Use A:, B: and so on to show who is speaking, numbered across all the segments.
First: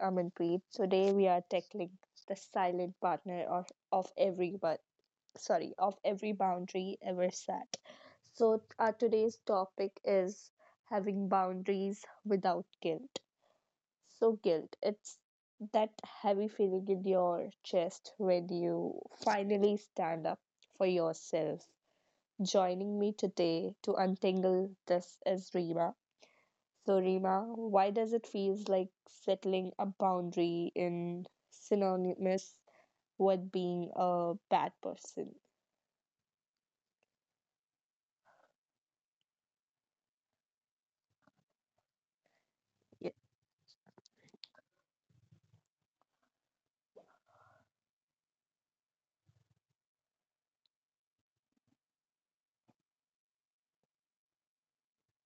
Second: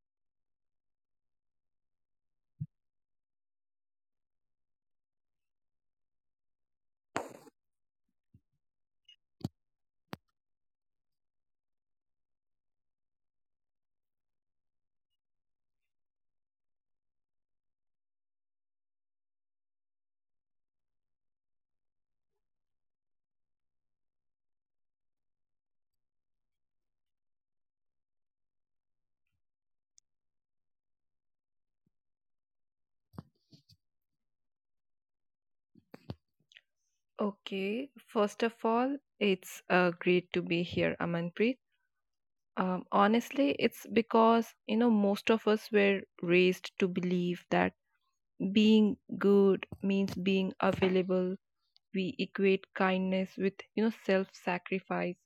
A: Amanpreet. Today we are tackling the silent partner of every, but sorry, of every boundary ever set. So our today's topic is having boundaries without guilt. So guilt, it's that heavy feeling in your chest when you finally stand up for yourself. Joining me today to untangle this is Rima. So, Rima, why does it feel like settling a boundary in synonymous with being a bad person?
B: Okay, first of all, it's great to be here, Amanpreet.
A: Ye-
B: Honestly, it's because, you know, most of us were raised to believe that being good means being available. We equate kindness with, you know, self-sacrifice.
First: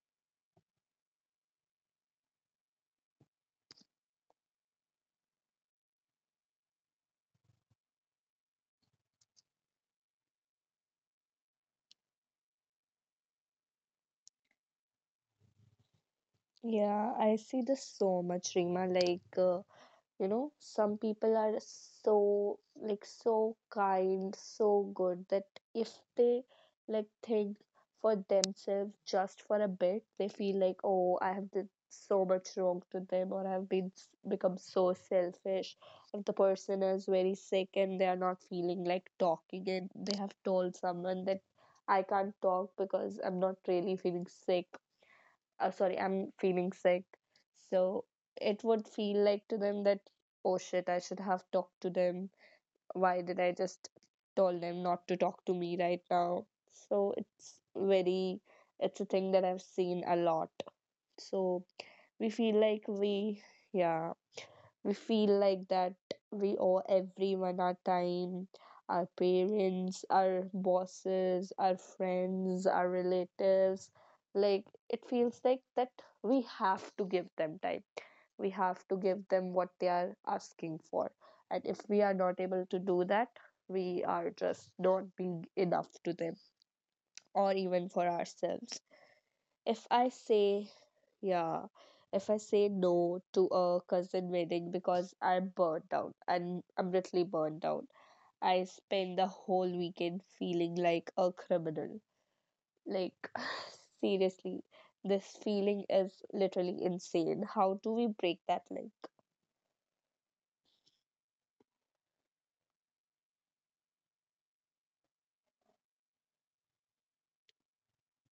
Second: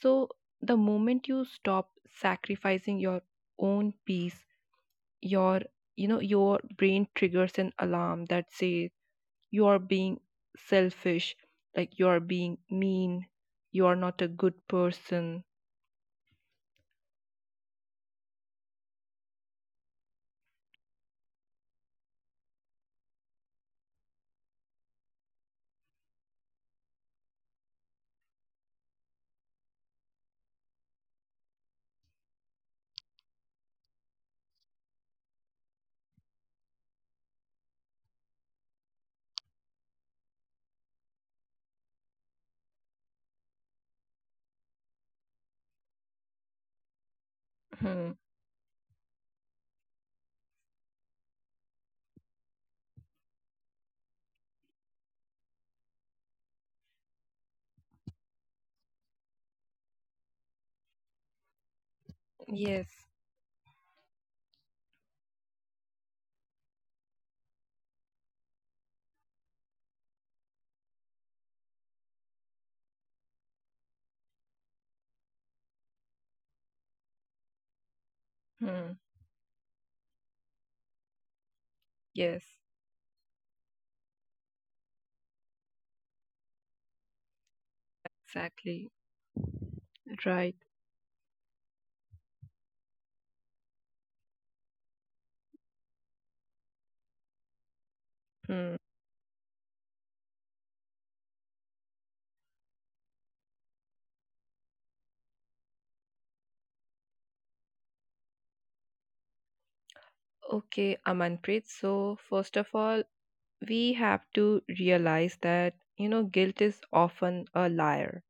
B: So the moment you stop sacrificing your own peace, your, you know, your brain triggers an alarm that says, you are being selfish, like you are being mean, you are not a good person.
A: Yeah, I see this so much, Rima. Like, you know, some people are so, like, so kind, so good, that if they like think for themselves just for a bit, they feel like, oh, I have did so much wrong to them, or I've become so selfish. If the person is very sick and they are not feeling like talking, and they have told someone that I can't talk because I'm not really feeling sick, oh sorry, I'm feeling sick. So
B: Hmm.
A: it would feel like to them that, oh shit, I should have talked to them. Why did I just told them not to talk to me right now? So it's a thing that I've seen a lot. So we feel like
B: Yes.
A: we yeah, we feel like that we owe everyone our time, our parents, our bosses, our friends, our relatives. Like it feels like that we have to give them time. We have to
B: Hmm.
A: give them what they are asking for. And if we are not
B: Yes.
A: able to do that, we are just not being enough to them or even for ourselves
B: Exactly.
A: if I
B: Right.
A: say, yeah, if I say no to a cousin wedding because I'm burnt out, and I'm literally burnt out, I
B: Hmm.
A: spend the whole weekend feeling like a criminal. Like, seriously, this feeling is literally insane. How do we break that link?
B: Okay, Amanpreet. So, first of all, we have to realize that, you know, guilt is often a liar.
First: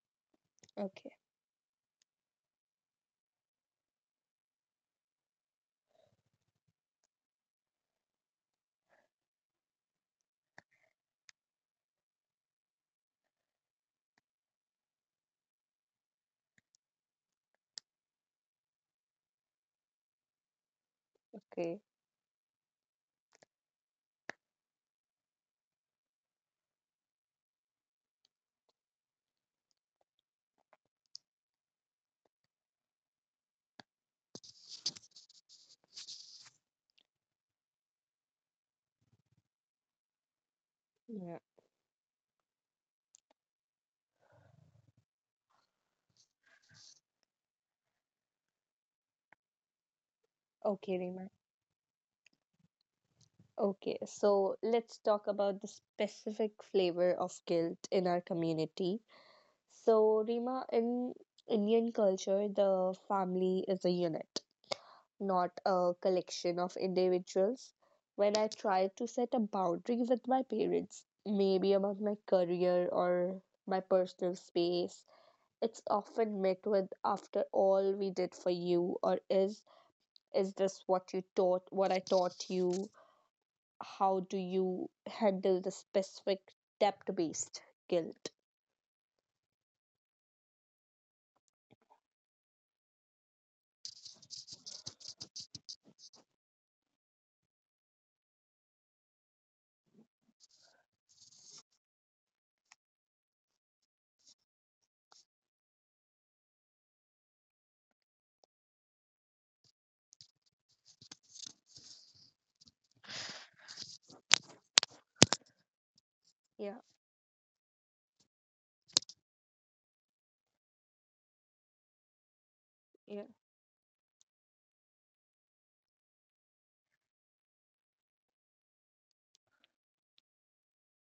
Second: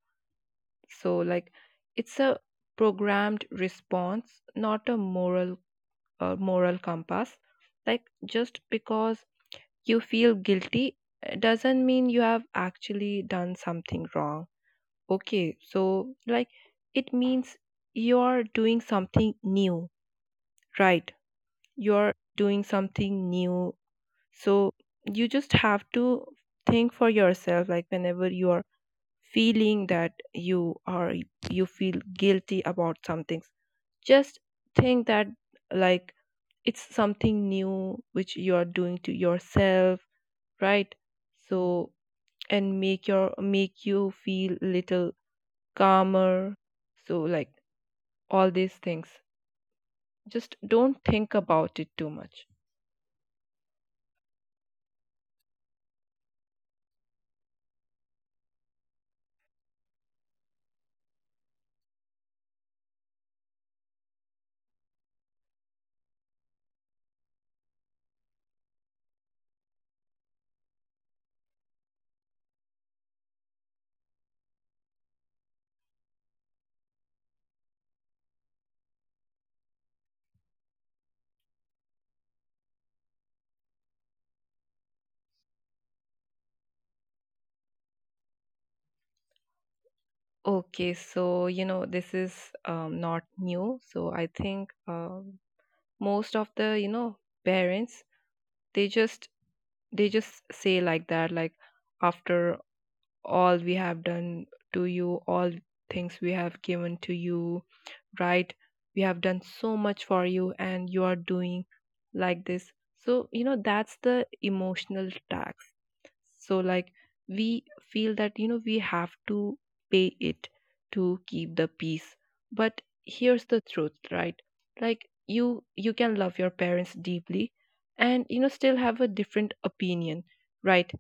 A: Okay.
B: So, like, it's a programmed response, not a moral compass. Like, just because you feel guilty doesn't mean you have actually done something wrong. Okay, so like it means you're doing something new, right?
A: Okay.
B: You're doing something new. So you just have to think for yourself, like whenever you are feeling that you are you feel guilty about some things, just think that, like, it's something new which you are doing to yourself, right?
A: Yeah.
B: So and make your make you feel little calmer. So like all these things, just
A: Okay,
B: don't
A: Rima.
B: think about it too much.
A: Okay, so let's talk about the specific flavor of guilt in our community. So, Rima, in Indian culture, the family is a unit, not a collection of individuals. When I tried to set a boundary with my parents, maybe about my career or my personal space, it's often met with after all we did for you, or is this what you taught, what I taught you? How do you handle the specific debt based guilt?
B: Okay, so you know this is not new. So I think most of the, you know, parents, they just they just say like that, like after all we have done to you, all things we have given to you, right? We have done so much for you, and you are doing like this. So, you know, that's the emotional tax. So
A: Yeah,
B: like we feel that, you know, we have to pay it to keep the peace. But
A: yeah.
B: here's the truth, right? Like you can love your parents deeply and, you know, still have a different opinion, right?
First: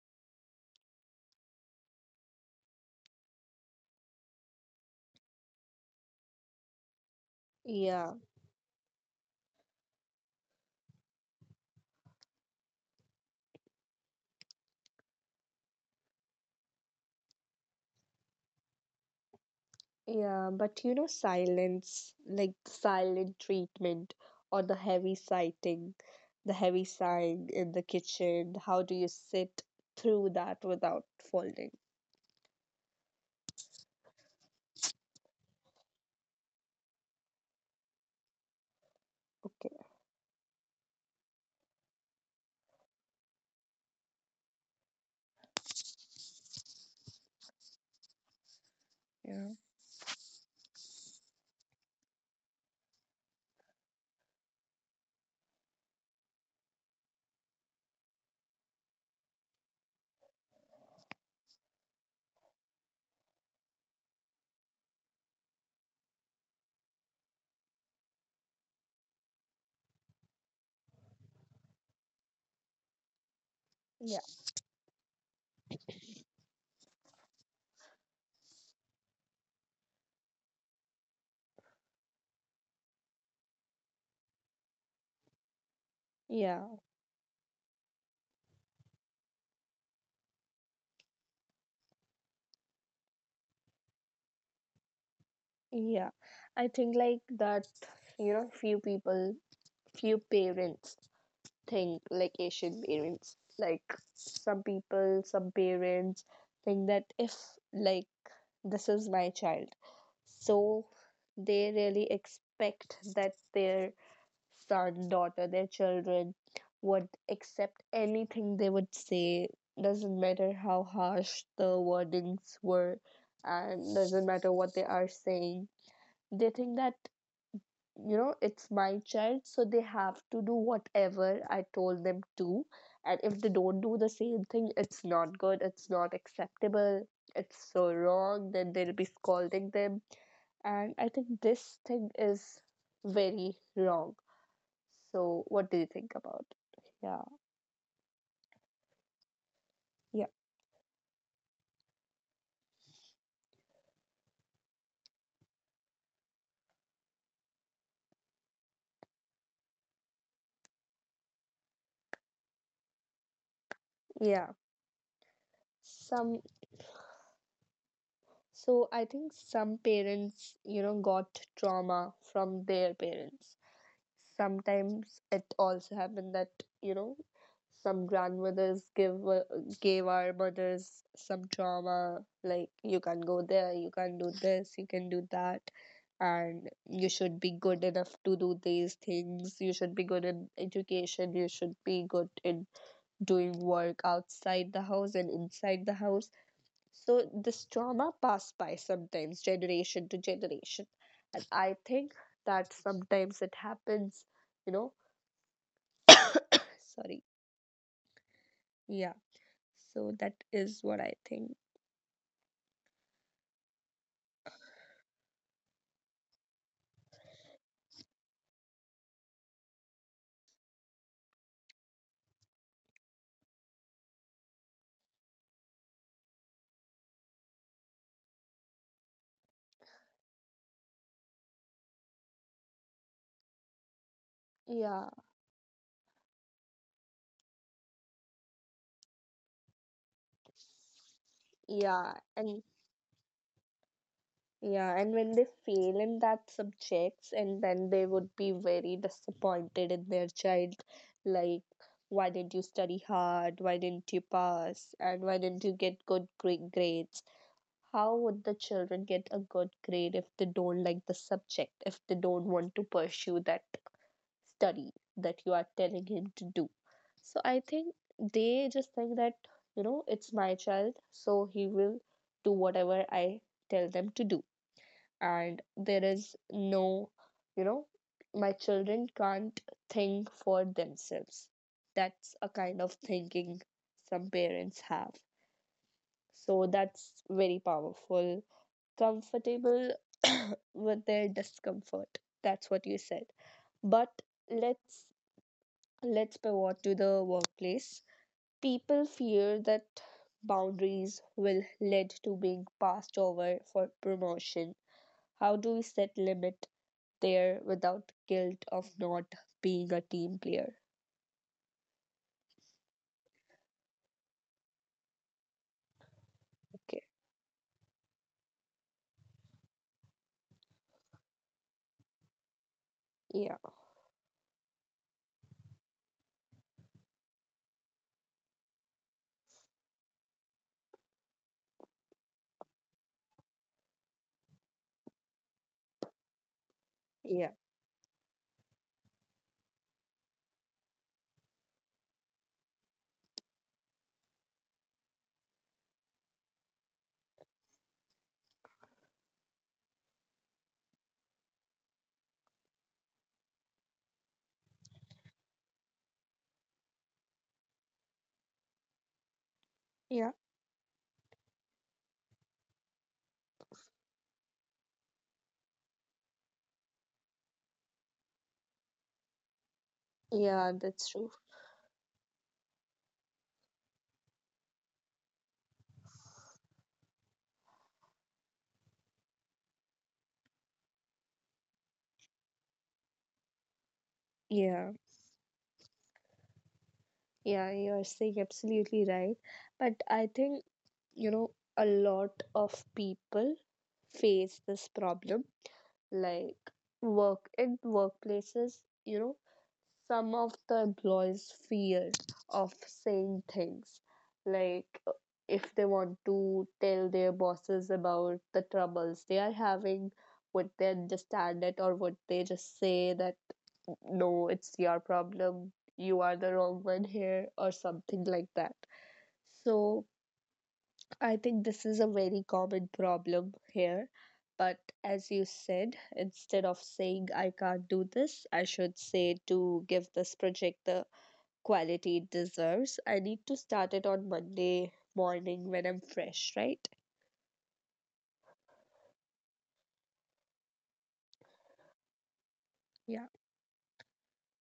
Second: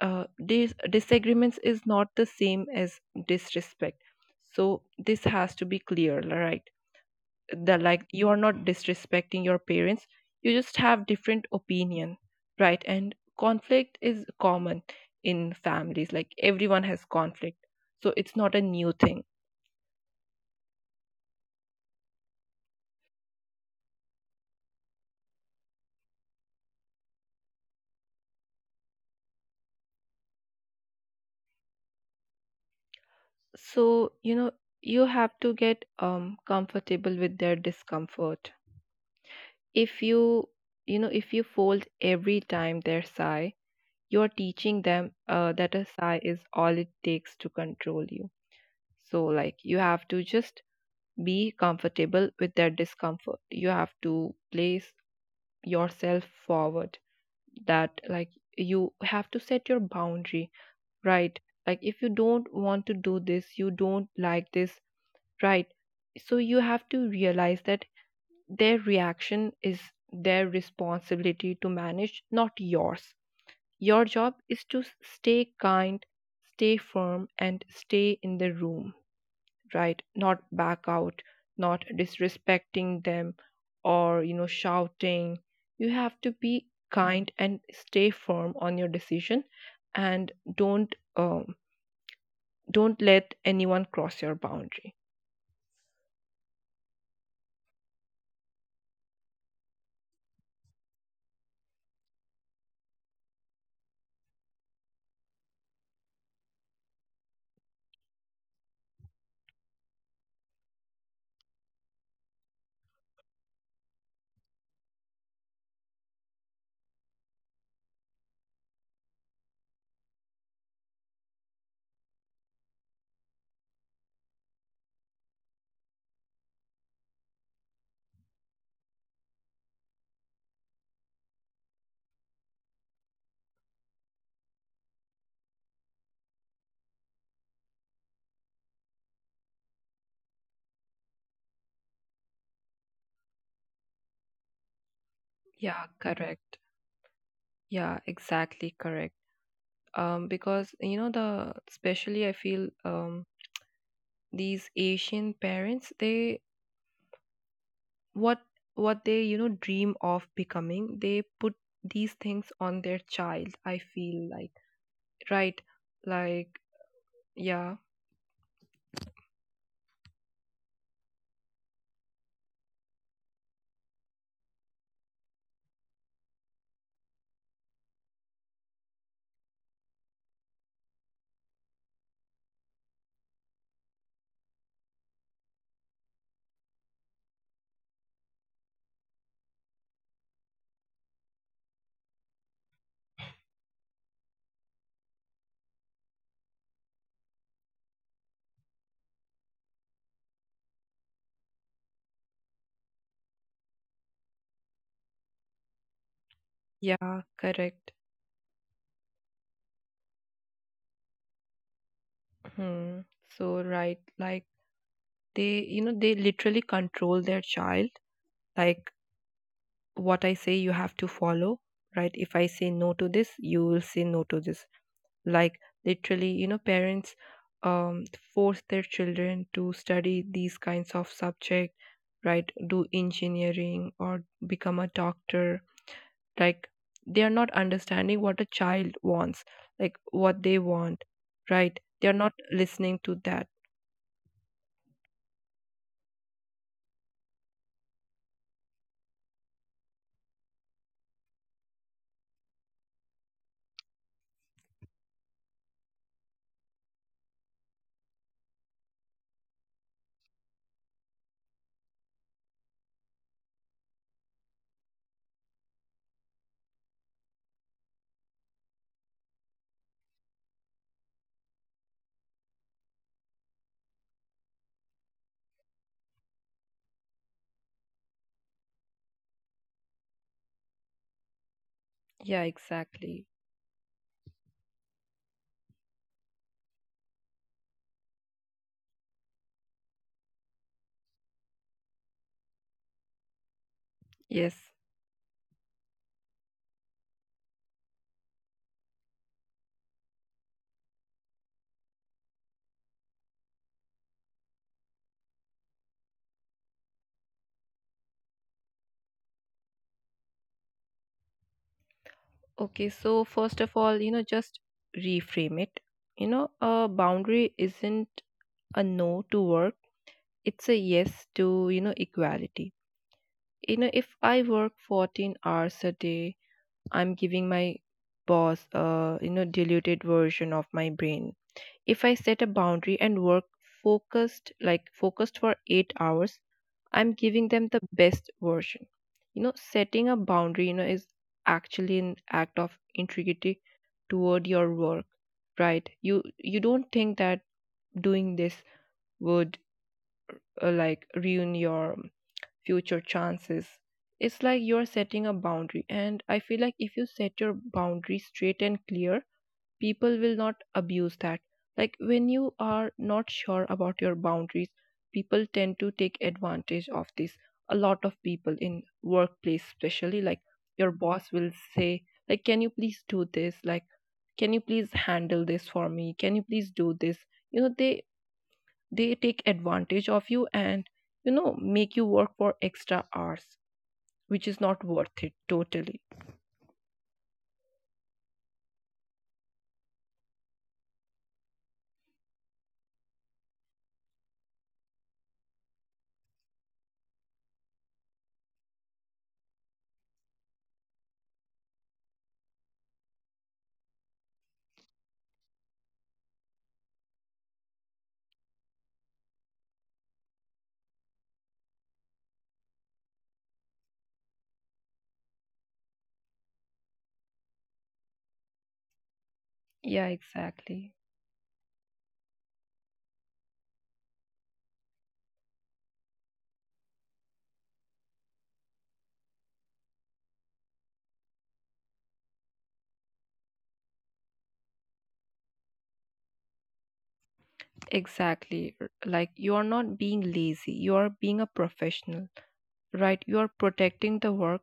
B: Disagreements is not the same as disrespect. So this has to be clear, right? The like
A: Yeah.
B: you are not disrespecting your parents, you just have different opinion, right? And conflict is common in families, like everyone has conflict, so it's not a new thing.
A: Yeah, but you know, silence, like silent treatment, or the heavy sighting, the heavy sighing in the kitchen. How do you sit through that without folding?
B: So you know you have to get comfortable with their discomfort.
A: Okay.
B: If you fold every time their sigh, you're teaching them that a sigh is all it takes to control you. So
A: Yeah.
B: like you have to just be comfortable with their discomfort. You have to place yourself forward, that like you have to set your boundary, right? Like if you don't want to do this, you don't like this, right? So you have to realize that their reaction is their responsibility to manage, not yours. Your
A: Yeah.
B: job is to stay kind, stay firm, and stay in the room, right? Not back out, not disrespecting them or, you know, shouting. You have to be
A: Yeah.
B: kind and stay firm on your decision, and don't let anyone cross your boundary.
A: Yeah. I think, like, that, you know, few people, few parents think, like, Asian parents, like some people, some parents think that if, like, this is my child. So they really expect that their son, daughter, their children would accept anything they would say. Doesn't matter how harsh the wordings were, and doesn't matter what they are saying. They think that, you know, it's my child, so they have to do whatever I told them to, and if they don't do the same thing, it's not good, it's not acceptable, it's so wrong, then they'll be scolding them. And I think this thing is very wrong. So what do
B: Yeah,
A: you think about
B: correct.
A: it? Yeah.
B: Yeah, exactly correct.
A: yeah
B: Because you know the, especially I feel these Asian parents, they what what they, you know, dream of becoming, they put these things on their child. I feel
A: yeah
B: like. Right.
A: some
B: Like, yeah,
A: So I think some parents, you know, got trauma from their parents. Sometimes it also happened that, you know, some grandmothers give gave our mothers some trauma, like you can go there, you can do this, you can do that, and you should be good enough to do these things, you should be good in education, you should be good in doing work outside the house and inside the house. So this trauma passed by sometimes generation to generation. And I think that sometimes it happens, you know.
B: yeah,
A: Sorry.
B: correct.
A: Yeah. So that is what I think.
B: Hmm. So, right. Like, they, you know, they literally control their child. Like, what I say, you have to follow, right? If I say no to this, you will say no to this. Like, literally, you know, parents um force their children to study these kinds of subject, right? Do engineering or become a
A: Yeah.
B: doctor. Like they are not understanding what a child wants, like what they want, right? They are
A: Yeah.
B: not
A: And
B: listening to that.
A: yeah, and when they fail in that subjects and then they would be very disappointed in their child, like, why didn't you study hard? Why didn't you pass? And why didn't you get good grades? How would the children get a good grade if they don't like the subject, if they don't want to pursue that study that you are telling him to do? So I think they just think that, you know, it's my child, so he will do whatever I tell them to do. And there is no, you know, my children can't think for themselves. That's
B: Yeah,
A: a kind of
B: exactly.
A: thinking some parents have. So that's very powerful comfortable with their discomfort. That's what you said. But
B: Yes.
A: let's let's pivot to the workplace. People fear that boundaries will lead to being passed over for promotion. How do we set limit there without guilt of not being a team player?
B: Okay, so first of all, you know, just reframe it. You know, a
A: Okay.
B: boundary isn't a no to work, it's a yes to, you know, equality.
A: Yeah.
B: You know, if I work 14 hours a day, I'm giving my boss a, you know, diluted version of my brain. If I set a boundary and work focused, like focused for 8 hours, I'm giving
A: Yeah.
B: them the best version. You know, setting a boundary, you know, is actually an act of integrity toward your work, right? You don't think that doing this would like ruin your future chances. It's like you're setting a boundary, and I feel like if you set your boundary straight and clear, people
A: Yeah.
B: will not abuse that. Like when you are not sure about your boundaries, people tend to take advantage of this. A lot of people in workplace, especially like
A: Yeah,
B: your
A: that's
B: boss
A: true.
B: will say, like, can you please do this? Like, can you please handle this for me? Can you please do this? You know, they take advantage of you and, you know, make you work for extra hours, which is not
A: Yeah.
B: worth it totally.
A: Yeah, you're saying absolutely right. But I think, you know, a lot of people face this problem, like work in workplaces, you know, some of the employees fear of saying things, like, if they want to tell their bosses about the troubles they are having, would they understand it, or would they just say that, no, it's your problem, you are the wrong one here, or something like that? So
B: Yeah, exactly.
A: I think this is a very common problem here. But as you said, instead of saying I can't do this, I should say to give this project the quality it deserves, I need to start it on Monday morning when I'm fresh, right?
B: Exactly. Like you are not being lazy, you are being a professional, right?
A: Yeah.
B: You are protecting the work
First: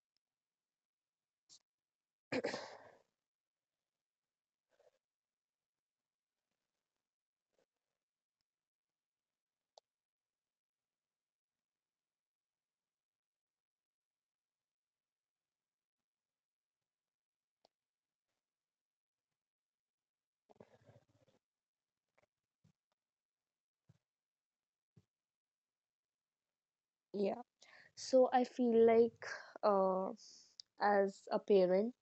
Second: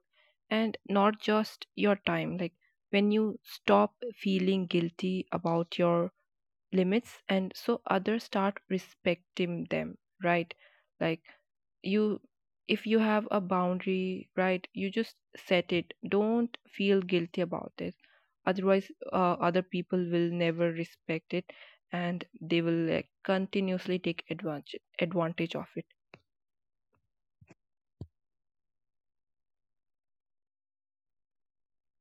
B: and not just your time. Like when you stop feeling guilty about your limits and so others start respecting them, right? Like you if you have a boundary, right, you just set it, don't feel guilty about it. Otherwise other people will never respect it, and they will like continuously take advantage of it.
A: Yeah. So I feel like, uh, as a parent,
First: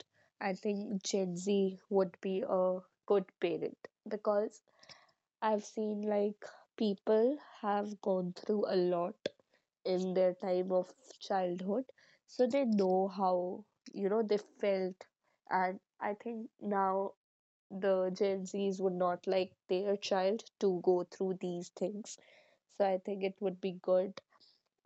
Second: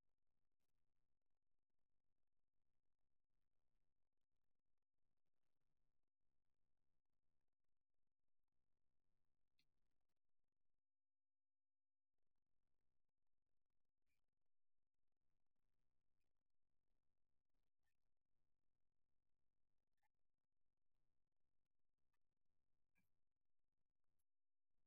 A: I think Gen Z would be a good parent, because I've seen like people have gone through a lot in their time of childhood, so they know how, you know, they felt. And I think now the Gen Zs would not like their child to go through these things. So I think it would be good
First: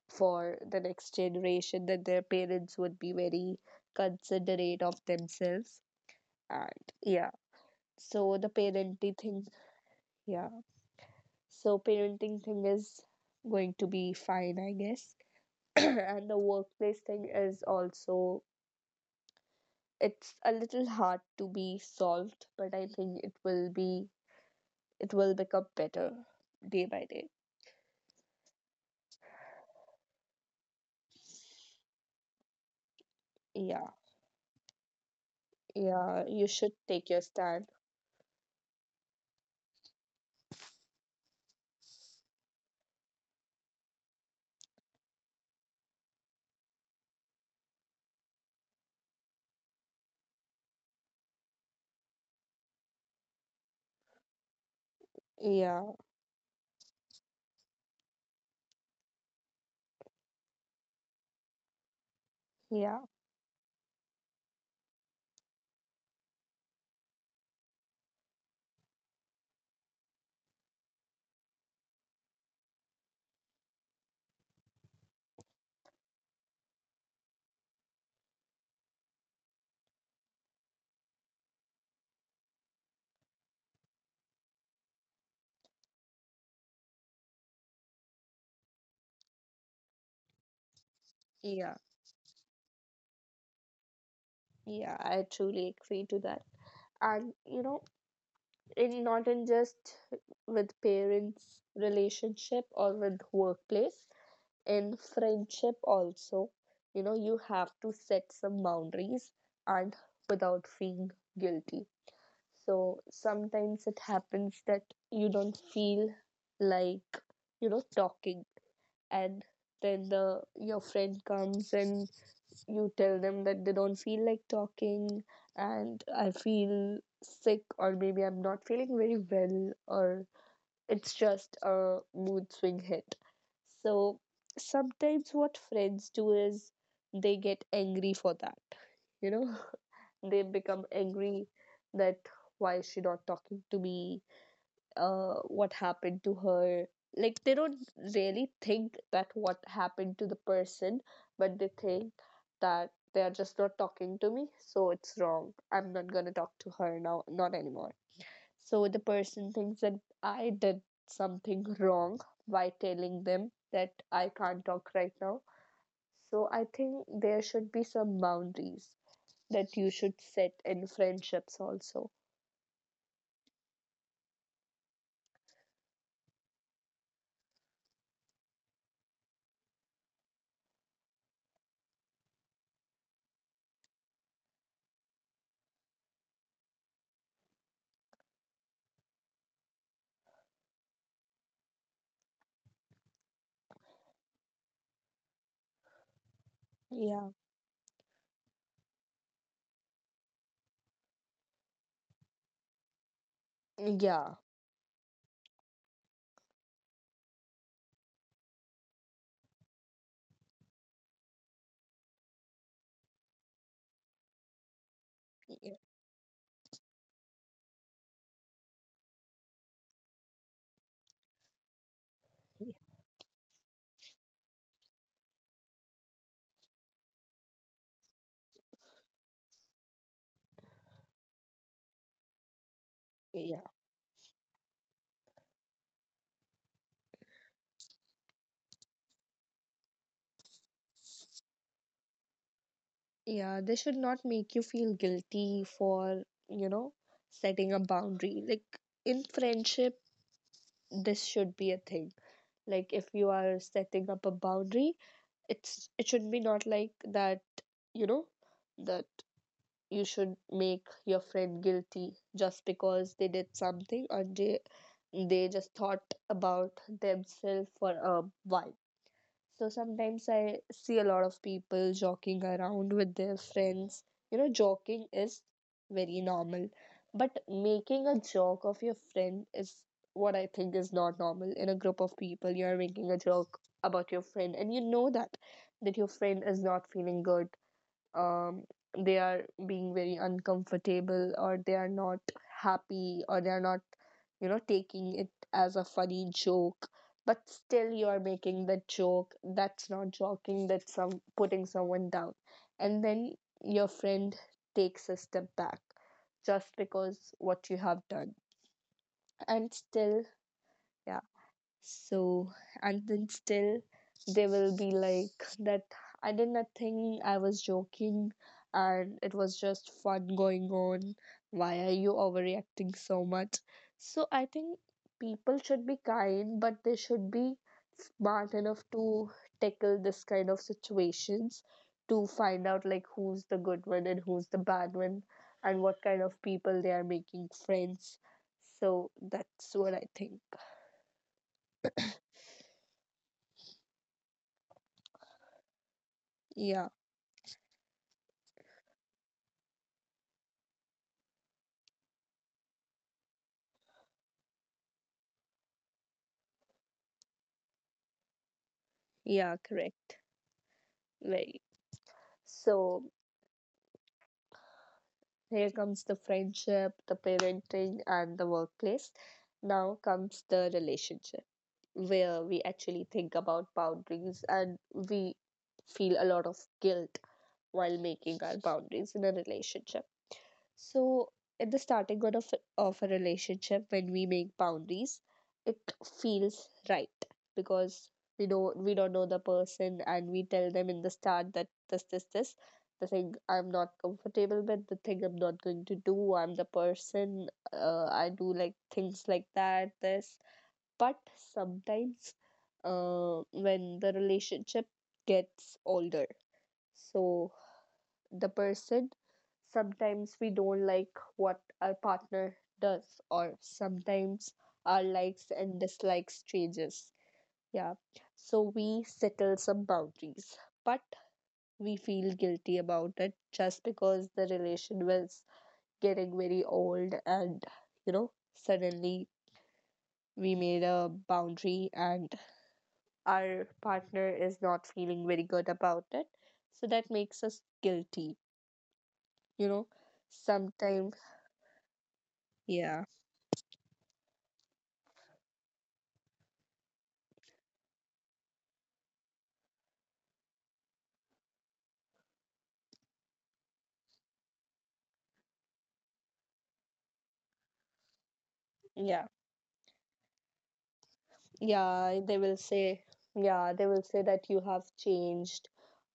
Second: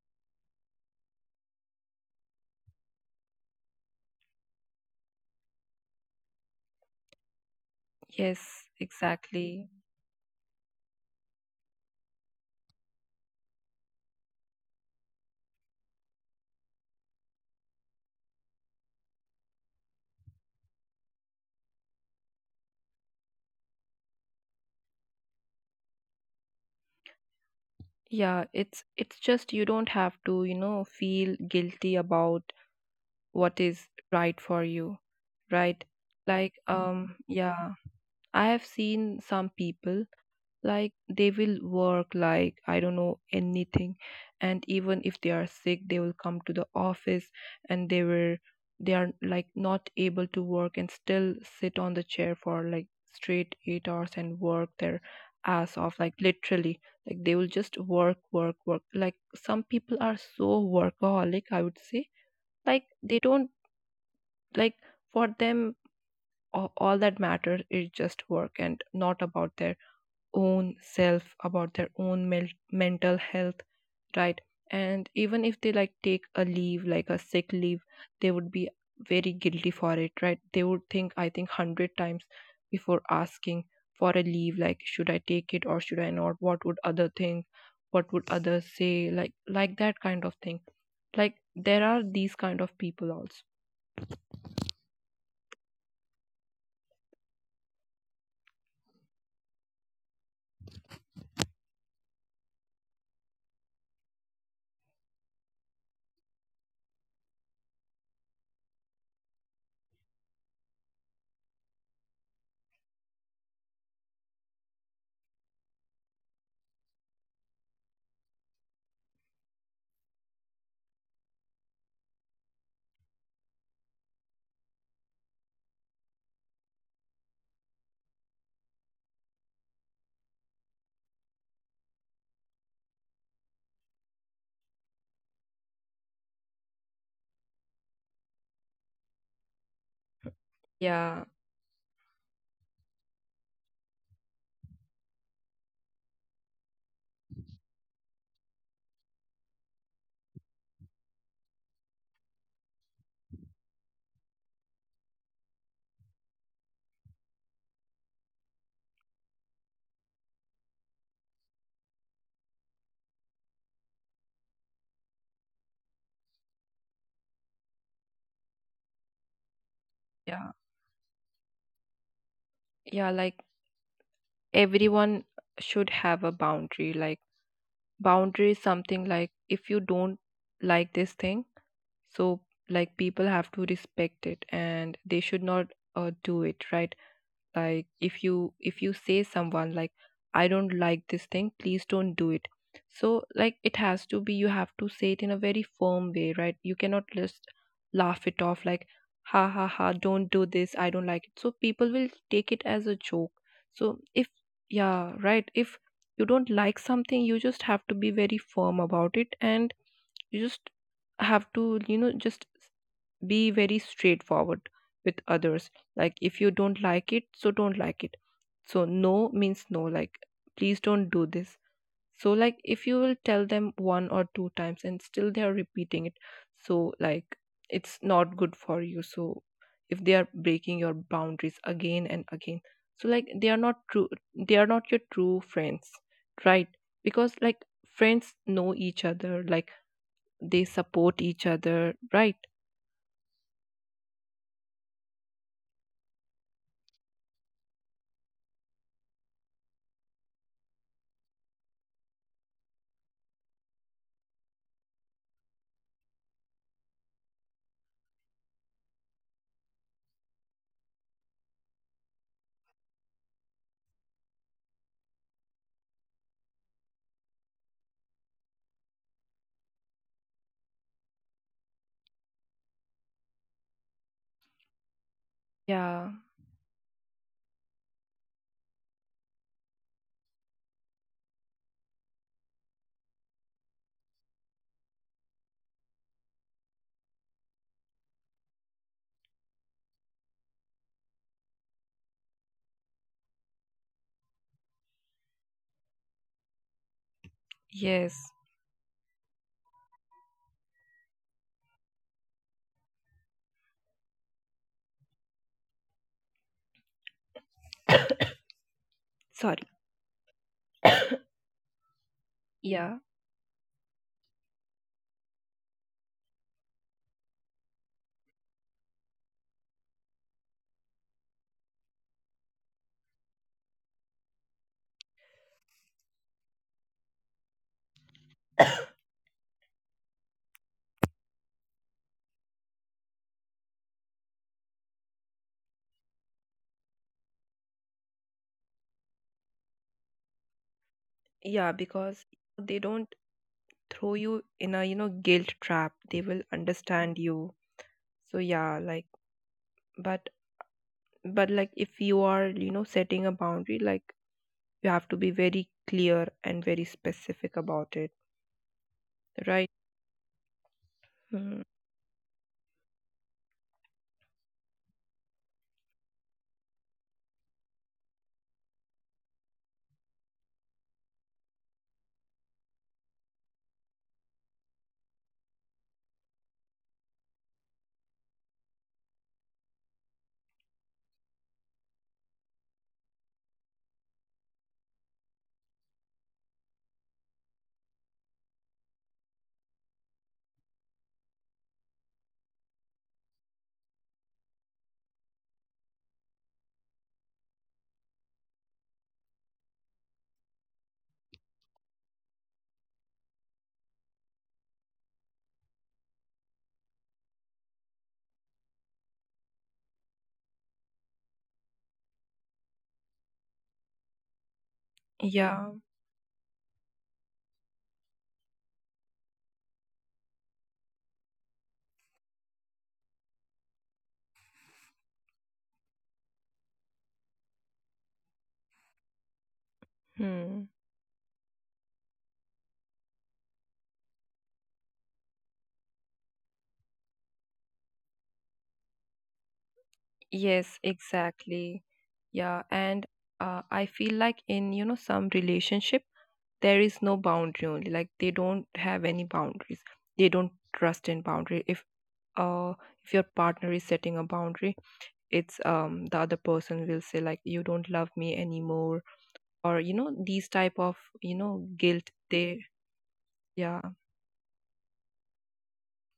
A: for the next generation that their parents would be very considerate of themselves. And yeah, so the
B: Yes,
A: parenting thing,
B: exactly.
A: yeah. So parenting thing is going to be fine, I guess. And the workplace thing is also it's a little hard to be solved, but I think it will become better day by day.
B: Yeah, it's just you don't have to, you know, feel guilty about what
A: Yeah.
B: is right for you, right?
A: Yeah, you
B: Like
A: should take your stand.
B: yeah, I have seen some people, like they will work like I don't know anything, and even if they are sick, they will come to the office, and they are like not able to work and still sit on the chair for like straight 8 hours and work their ass
A: Yeah.
B: off, like literally, like they will just work work work. Like some people are so workaholic, I would say, like
A: Yeah.
B: they don't, like for them, all that matters is just work and not about their own self, about their own mental health, right? And even if they like take a leave, like a sick leave, they would be very guilty for it, right? They would think I think 100 times before asking for a leave, like should I take it or should I not? What would other think? What would others say? Like that kind of thing. Like
A: Yeah.
B: there are these kind of people also.
A: Yeah, I truly agree to that. And you know, in not in just with parents relationship or with workplace, in friendship also, you know, you have to set some boundaries, and without feeling guilty. So sometimes it happens that you don't feel like, you know, talking, and then the your friend comes and you tell them that they don't feel like talking, and I feel sick, or maybe I'm not feeling very well, or it's just a mood swing hit. So sometimes what friends do is they get angry for that. You know, they become
B: Yeah.
A: angry that, why is she not talking to me? What happened to her? Like, they don't really think that what happened to the person, but they think that they are just not talking to me, so it's wrong. I'm not gonna talk to her now, not anymore. So the person thinks that I did something wrong by telling them that I can't talk right now. So I think there should be some boundaries that you should
B: Yeah,
A: set in friendships also.
B: yeah, like everyone should have a boundary. Like boundary is something like if you don't like this thing, so like people have to respect it and they should not do it, right? Like if you say someone, like I don't like this thing, please don't do it. So like it has to be, you have to say it in a very firm way, right? You cannot
A: Yeah.
B: just laugh it off like ha ha ha, don't do this, I don't like it, so people will take it as a joke. So if
A: Yeah.
B: yeah, right, if you don't like something, you just have to be very firm about it, and you just have to, you know, just be very straightforward with others.
A: Yeah.
B: Like if you don't like it, so don't like it. So no means no, like please don't do this. So like if you will tell them one or two times and still they are repeating it, so like it's not good for you. So if they are breaking your boundaries again and again, so like they are
A: Yeah.
B: not true, they are not your true friends, right? Because like friends know each other, like they support each other, right?
A: Yeah. They should not make you feel guilty for, you know, setting a boundary. Like, in friendship, this should be a thing. Like if you are setting up a boundary, it should be not like that, you know, that you should make your friend guilty just because they did something, or they just thought about themselves for a while. So sometimes I see a lot of people joking around with their friends. You know, joking is
B: Yeah.
A: very normal, but making a joke of your friend is what I think is not normal. In a group of people, you are making a joke about your friend, and you know that your friend is not feeling good, um, they are being very uncomfortable, or they are not happy, or they are not, you know, taking it as a funny joke, but still you are
B: Yes.
A: making the joke. That's not joking, that's some putting someone down. And then your friend takes a step back just because what you have done.
B: Sorry.
A: And still, yeah, so,
B: Yeah.
A: and then still they will be like that, I did nothing, I was joking, and it was just fun going on. Why are you overreacting so much? So I think people should be kind, but they should be smart enough to tackle this kind of situations, to find out like who's the good one and who's the bad one, and what kind of people they are making friends. So that's what I think.
B: Yeah, because they don't throw you in a, you know, guilt trap. They will
A: Yeah.
B: understand you. So yeah, like but but like if you are, you know, setting a boundary, like you have to be very clear and very specific about it,
A: Yeah,
B: right?
A: correct. Very.
B: Hmm.
A: So here comes the friendship, the parenting, and the workplace. Now comes the relationship, where we actually think about boundaries and we feel a lot of guilt while making our boundaries in a relationship. So, at the starting good of a relationship, when we make boundaries, it feels right because we don't know the person and we tell them in the start that this the thing I'm not comfortable with, the thing I'm not going to do, I'm the person I do like things like that this. But sometimes, when the relationship gets older, so the person sometimes we don't like what our partner does, or sometimes our likes
B: Yeah.
A: and dislikes changes, yeah, so we settle some boundaries, but we feel guilty about it just because the relation was getting very old and, you know, suddenly we
B: Hmm.
A: made a boundary and our partner is not feeling very good about it, so that makes us guilty, you know,
B: Yes,
A: sometimes.
B: exactly. Yeah, and
A: Yeah,
B: I feel like in, you know, some relationship there is no boundary only. Like they don't have any boundaries. They don't trust in boundary. If uh if your partner is setting a boundary, it's the other person will say like you don't love me anymore
A: yeah,
B: or, you know, these type of, you know, guilt
A: yeah. They will
B: they
A: say, yeah,
B: yeah,
A: they will say that you have changed,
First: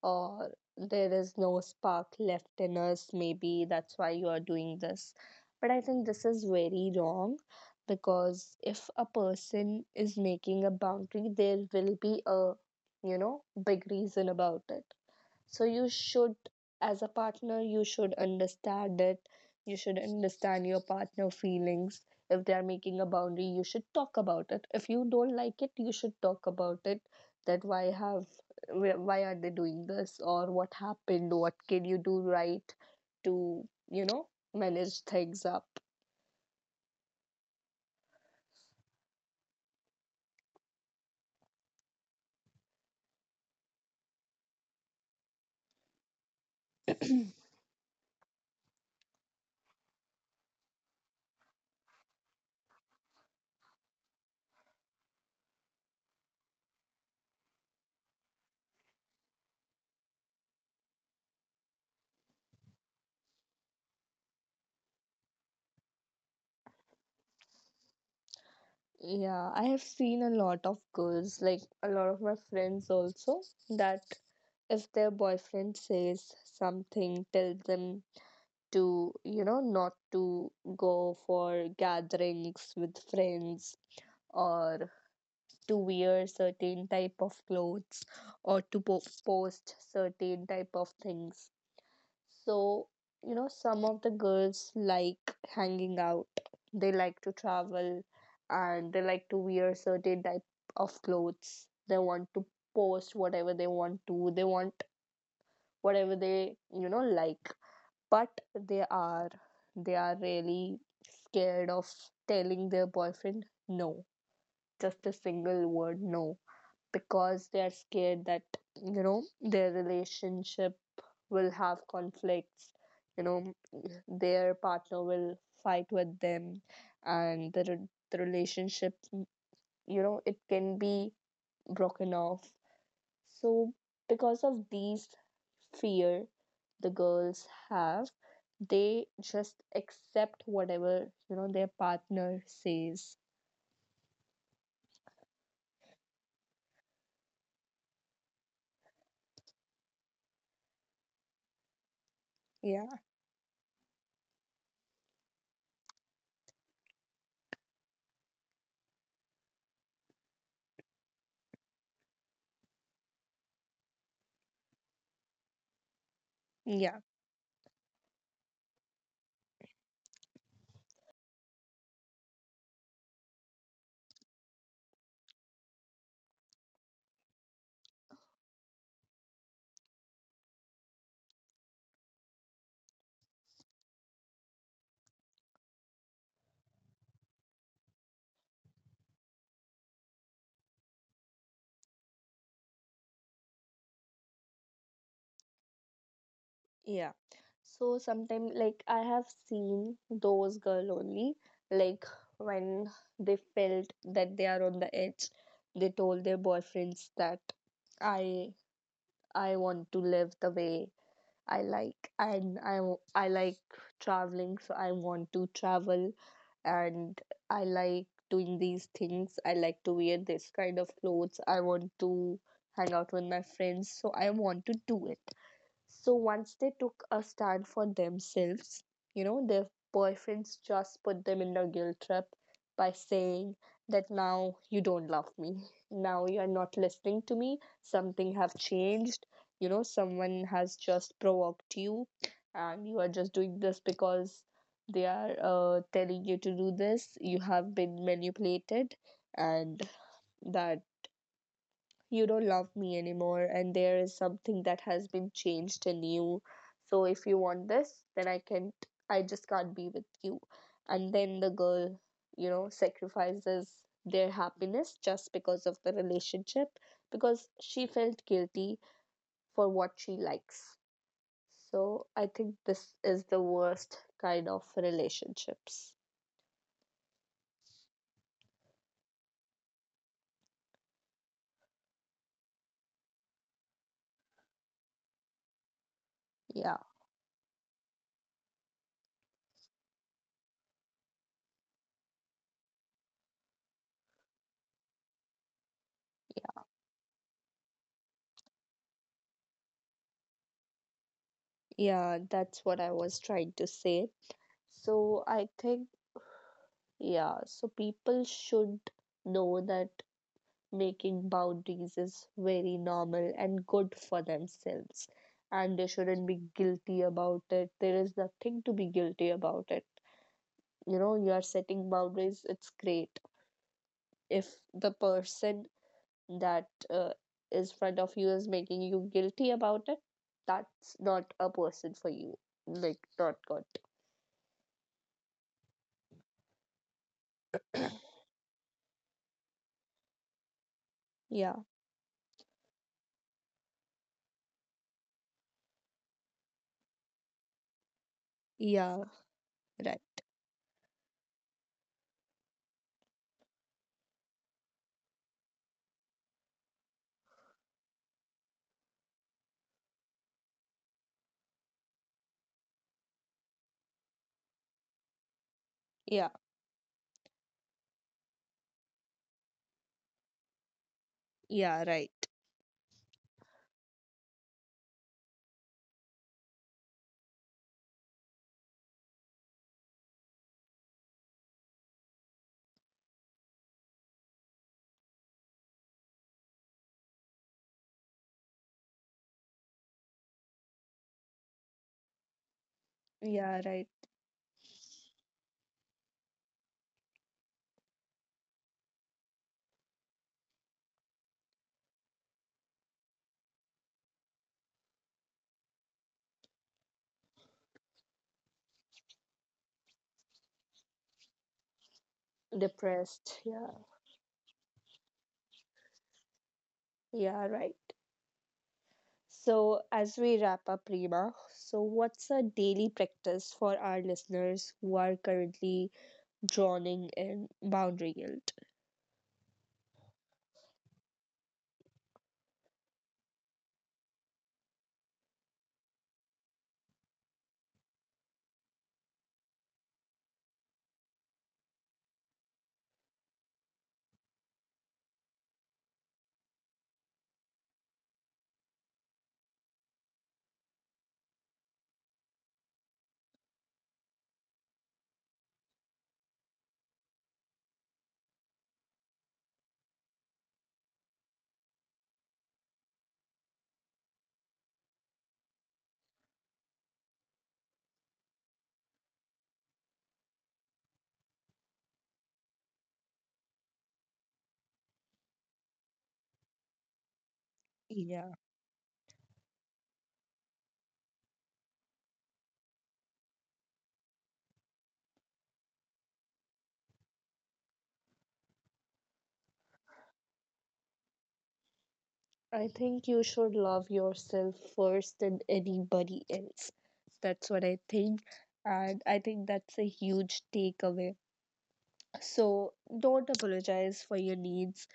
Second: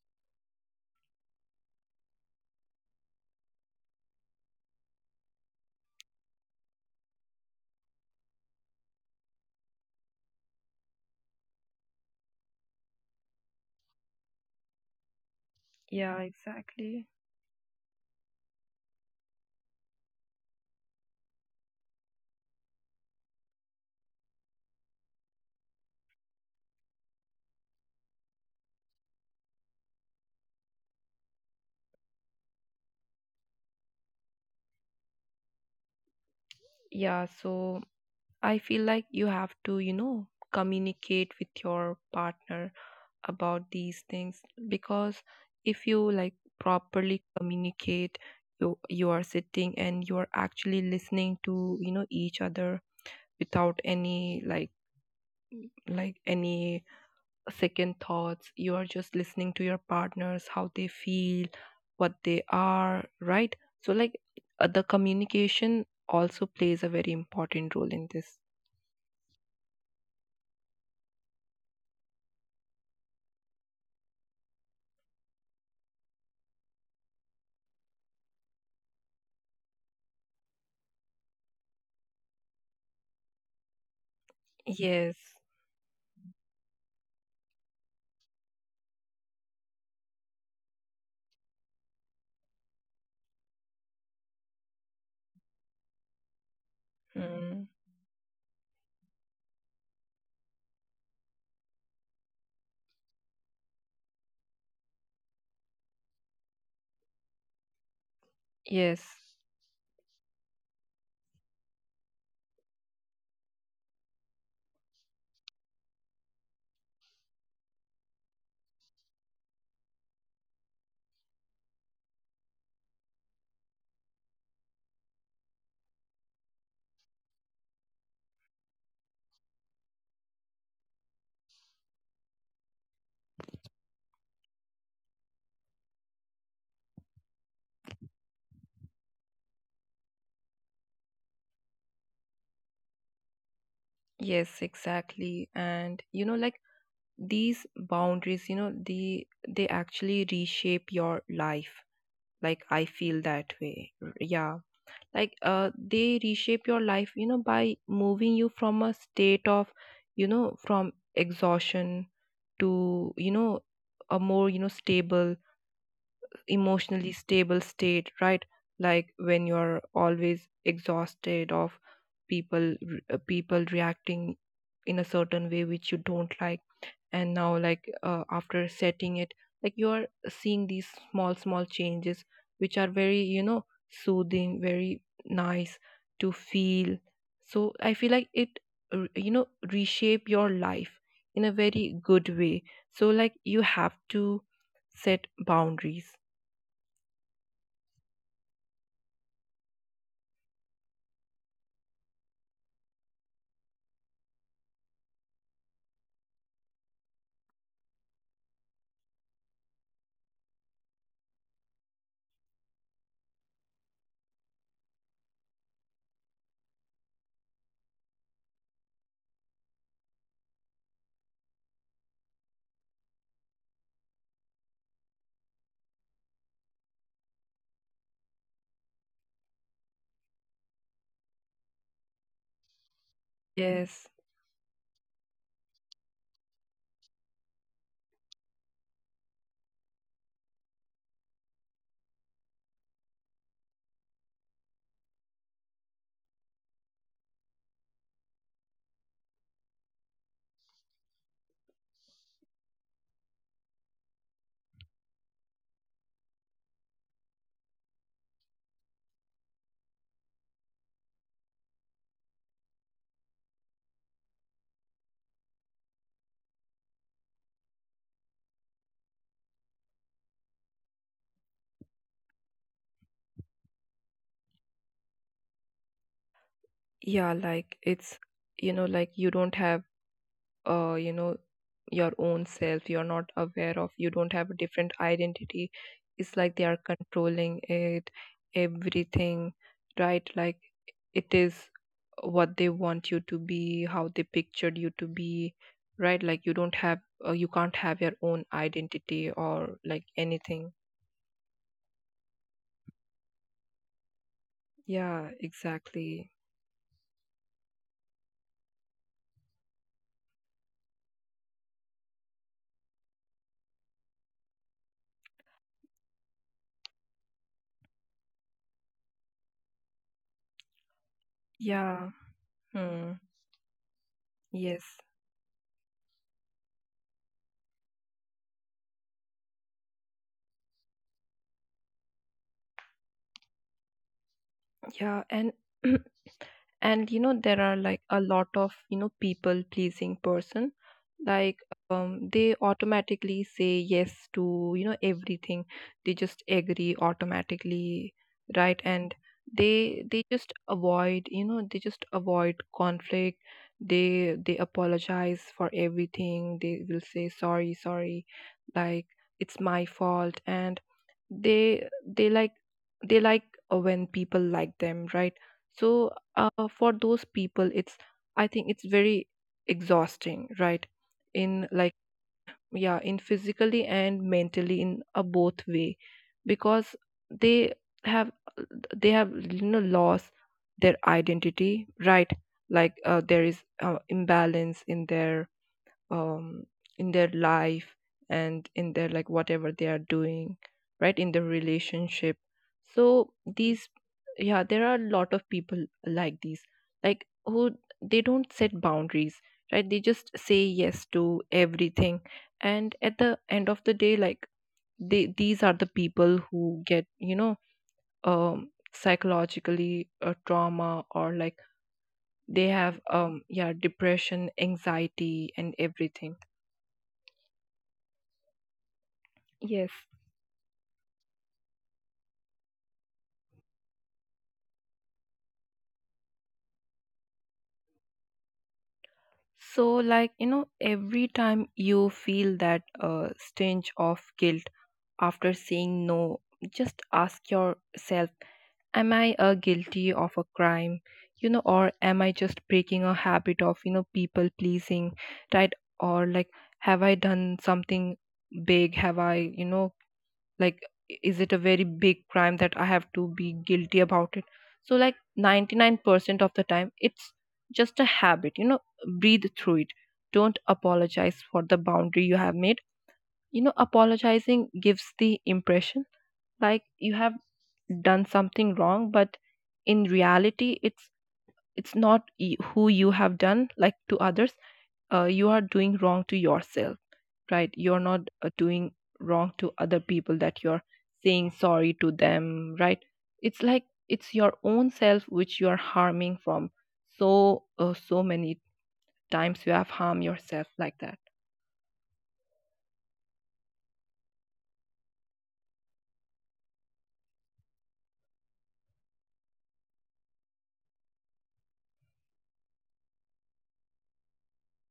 A: or there is no spark left in us. Maybe that's why you are doing this. But I think this is very wrong because if a person is making a boundary, there will be a, you know, big reason about it. So you
B: yeah,
A: should, as
B: exactly.
A: a partner you should understand it, you should understand your partner feelings. If they are making a boundary you should talk about it, if you don't like it you should talk about it, that why have why are they doing this, or what happened, what can you do, right, to, you know, manage things up.
B: Yeah, so I feel like you have to, you know, communicate with your partner about these things, because if you like properly communicate, you are sitting and you are actually listening to, you know, each other without any like any second thoughts, you are just listening to your partners, how they feel, what they are, right? So like the communication also plays a very important role in this.
A: Yeah, I have seen a lot of girls, like a lot of my friends also, that if their boyfriend says something tell them to, you know, not to go for gatherings with friends, or
B: Yes.
A: to wear certain type of clothes, or to post certain type of things. So, you know, some of the girls like hanging out, they like to
B: Mm.
A: travel, and they like to wear certain type of clothes, they want to post whatever they want to, they want whatever they, you know, like, but they
B: Yes.
A: are, they are really scared of telling their boyfriend no, just a single word no, because they are scared that, you know, their relationship will have conflicts, you know, their partner will fight with them, and the relationship, you know, it can be broken off. So, because of these fear the girls have, they just accept whatever, you know, their partner says.
B: Yes, exactly. And you know like these boundaries, you know, the they actually reshape your life, like
A: Yeah,
B: I feel that way. Yeah, like they reshape your life, you know, by moving you from a state of, you know, from exhaustion to, you know, a more, you know, stable,
A: yeah,
B: emotionally stable state, right? Like when you're always exhausted of people, people reacting in a certain way which you don't like, and now like after setting it, like you are seeing these small small changes which are very, you know, soothing, very nice to feel. So I feel like it you know reshape your life in a very good way. So like you have to set boundaries.
A: yeah. So sometimes, like I have seen those girl only, like when they felt that they are on the edge, they told their boyfriends that I I want to live the way I like, and I like traveling, so I want to travel, and I like doing these things. I like to wear this kind of clothes. I want to hang out with my friends, so I want to do it. So once they took a stand for themselves, you know, their boyfriends just put them in a guilt trap by saying that
B: Yes,
A: now you don't love me. Now you are not listening to me. Something have changed. You know, someone has just provoked you and you are just doing this because they are, telling you to do this. You have been manipulated, and that you don't love me anymore, and there is something that has been changed in you, so if you want this then I can't, I just can't be with you. And then the girl, you know, sacrifices their happiness just because of the relationship, because she felt guilty for what she likes. So I think this is the worst kind of relationships.
B: yeah, like it's, you know, like you don't have, you know, your own self, you're not aware of, you don't have a different identity. It's like they
A: Yeah,
B: are controlling it, everything, right? Like it is what they want you to be, how they pictured you to be, right? Like you don't have, you can't have your own identity or like anything.
A: yeah, that's what I was trying to say, so
B: Yeah,
A: I think.
B: exactly.
A: Yeah, so people should know that making boundaries is very normal and good for themselves, and they shouldn't be guilty about it. There is nothing to be guilty about it. You know, you are setting
B: Yeah.
A: boundaries, it's
B: Hmm.
A: great. If the
B: Yes.
A: person that is front of you is making you guilty about it, that's not a person for you. Like, not good.
B: Yeah. And and you know there are like a lot of, you know, people pleasing person,
A: Yeah,
B: like they automatically say yes to, you know, everything, they just agree automatically, right?
A: yeah,
B: And
A: right.
B: they just avoid, you know, they just avoid conflict. They apologize for everything, they will say sorry sorry, like it's my fault. And they they like they like when people like them, right? So
A: Yeah,
B: uh, for those people, it's I think it's very exhausting, right? In
A: yeah,
B: like
A: right.
B: yeah, in physically and mentally in a both way, because they have they have, you know, lost their identity, right? Like there is imbalance um, in their life and in their like whatever they are doing, right, in the relationship. So
A: Yeah, right.
B: these yeah, there are a lot of people like these, like who they don't set boundaries, right? They just say yes to everything, and at the end of the day like they these are the people who get, you know, psychologically trauma, or like they have
A: Depressed. Yeah,
B: yeah depression, anxiety, and everything.
A: yeah, right. So,
B: Yes.
A: as we wrap up, Rima, so what's a daily practice for our listeners who are currently drowning in boundary guilt?
B: So, like, you know, every time you feel that stench of guilt after saying no, just ask yourself, am I guilty of a crime? You know, or am I just breaking a habit of, you know, people pleasing, right? Or like, have I done something big? Have I, you know, like is it a very big crime that I have to be guilty about it? So like 99% of the time it's just a habit, you know. Breathe through it, don't apologize for the boundary you have made. You know, apologizing gives the impression like you have done something wrong, but in reality it's not who you have done like to others, you are doing wrong to yourself, right? You're not
A: Yeah,
B: doing wrong to other people that you're saying sorry to them, right? It's like it's your own self which you are harming from. So so many times you have harmed yourself like that.
A: I think you should love yourself first than anybody else. That's what I think. And I think that's a huge takeaway. So, don't apologize for your needs.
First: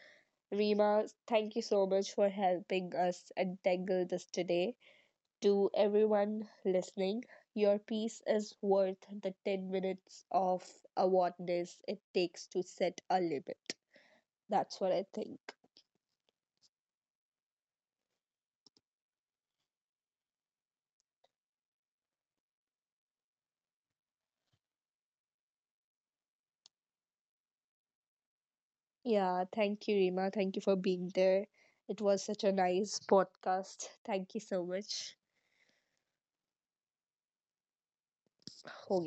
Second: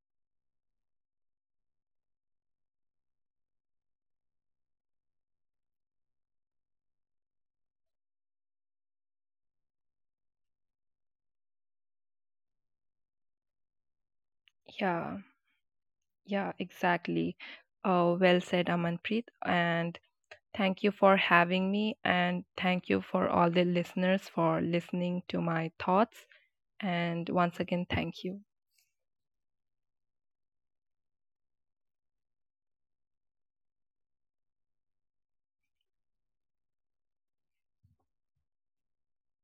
A: Rima, thank you so much for helping us untangle this today. To everyone listening. Your piece is worth the 10 minutes of awareness it takes to set a limit. That's what I
B: Yeah,
A: think.
B: yeah, exactly. Well said, Amanpreet. And thank you for having me. And thank you for all the listeners for listening to my thoughts. And once again, thank you.
A: Yeah, thank you, Rima. Thank you for being there. It was such a nice podcast. Thank you so much. हो